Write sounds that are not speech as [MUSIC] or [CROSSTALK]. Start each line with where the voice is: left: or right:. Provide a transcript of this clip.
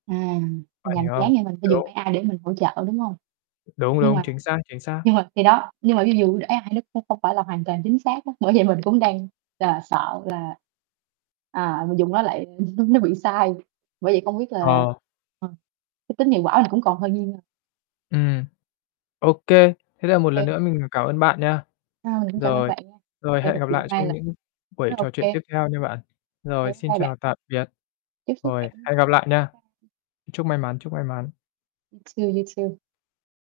right: À, mình
left: Bạn
right: làm
left: hiểu
right: dự
left: hông?
right: án này mình phải dùng
left: Đúng.
right: AI để mình hỗ trợ, đúng hông?
left: Đúng,
right: Nhưng
left: đúng,
right: mà
left: chính xác, chính xác.
right: nhưng mà khi đó nhưng mà ví dụ AI nó cũng không phải là hoàn toàn chính xác á, bởi vậy mình cũng đang là sợ là, à, mình dùng nó lại [CHUCKLES] nó bị sai, bởi vậy không biết là,
left: Ờ.
right: ờ, cái tính hiệu quả mình cũng còn hơi nghi ngờ.
left: Ừm. Ô kê. Thế
right: Ô
left: là một lần
right: kê.
left: nữa mình cảm ơn bạn nha.
right: Ờ, mình cũng cảm ơn
left: Rồi.
right: bạn nha,
left: Rồi,
right: hay được
left: hẹn gặp
right: chuyện
left: lại
right: nay
left: trong
right: là
left: những buổi
right: nó ô
left: trò chuyện
right: kê.
left: tiếp theo nha bạn.
right: Ô kê,
left: Rồi,
right: bye
left: xin
right: bye bạn.
left: chào tạm biệt.
right: Chúc sức
left: Rồi,
right: khỏe nha.
left: hẹn gặp lại nha.
right: Bye.
left: Chúc may mắn, chúc may mắn.
right: Too, you too.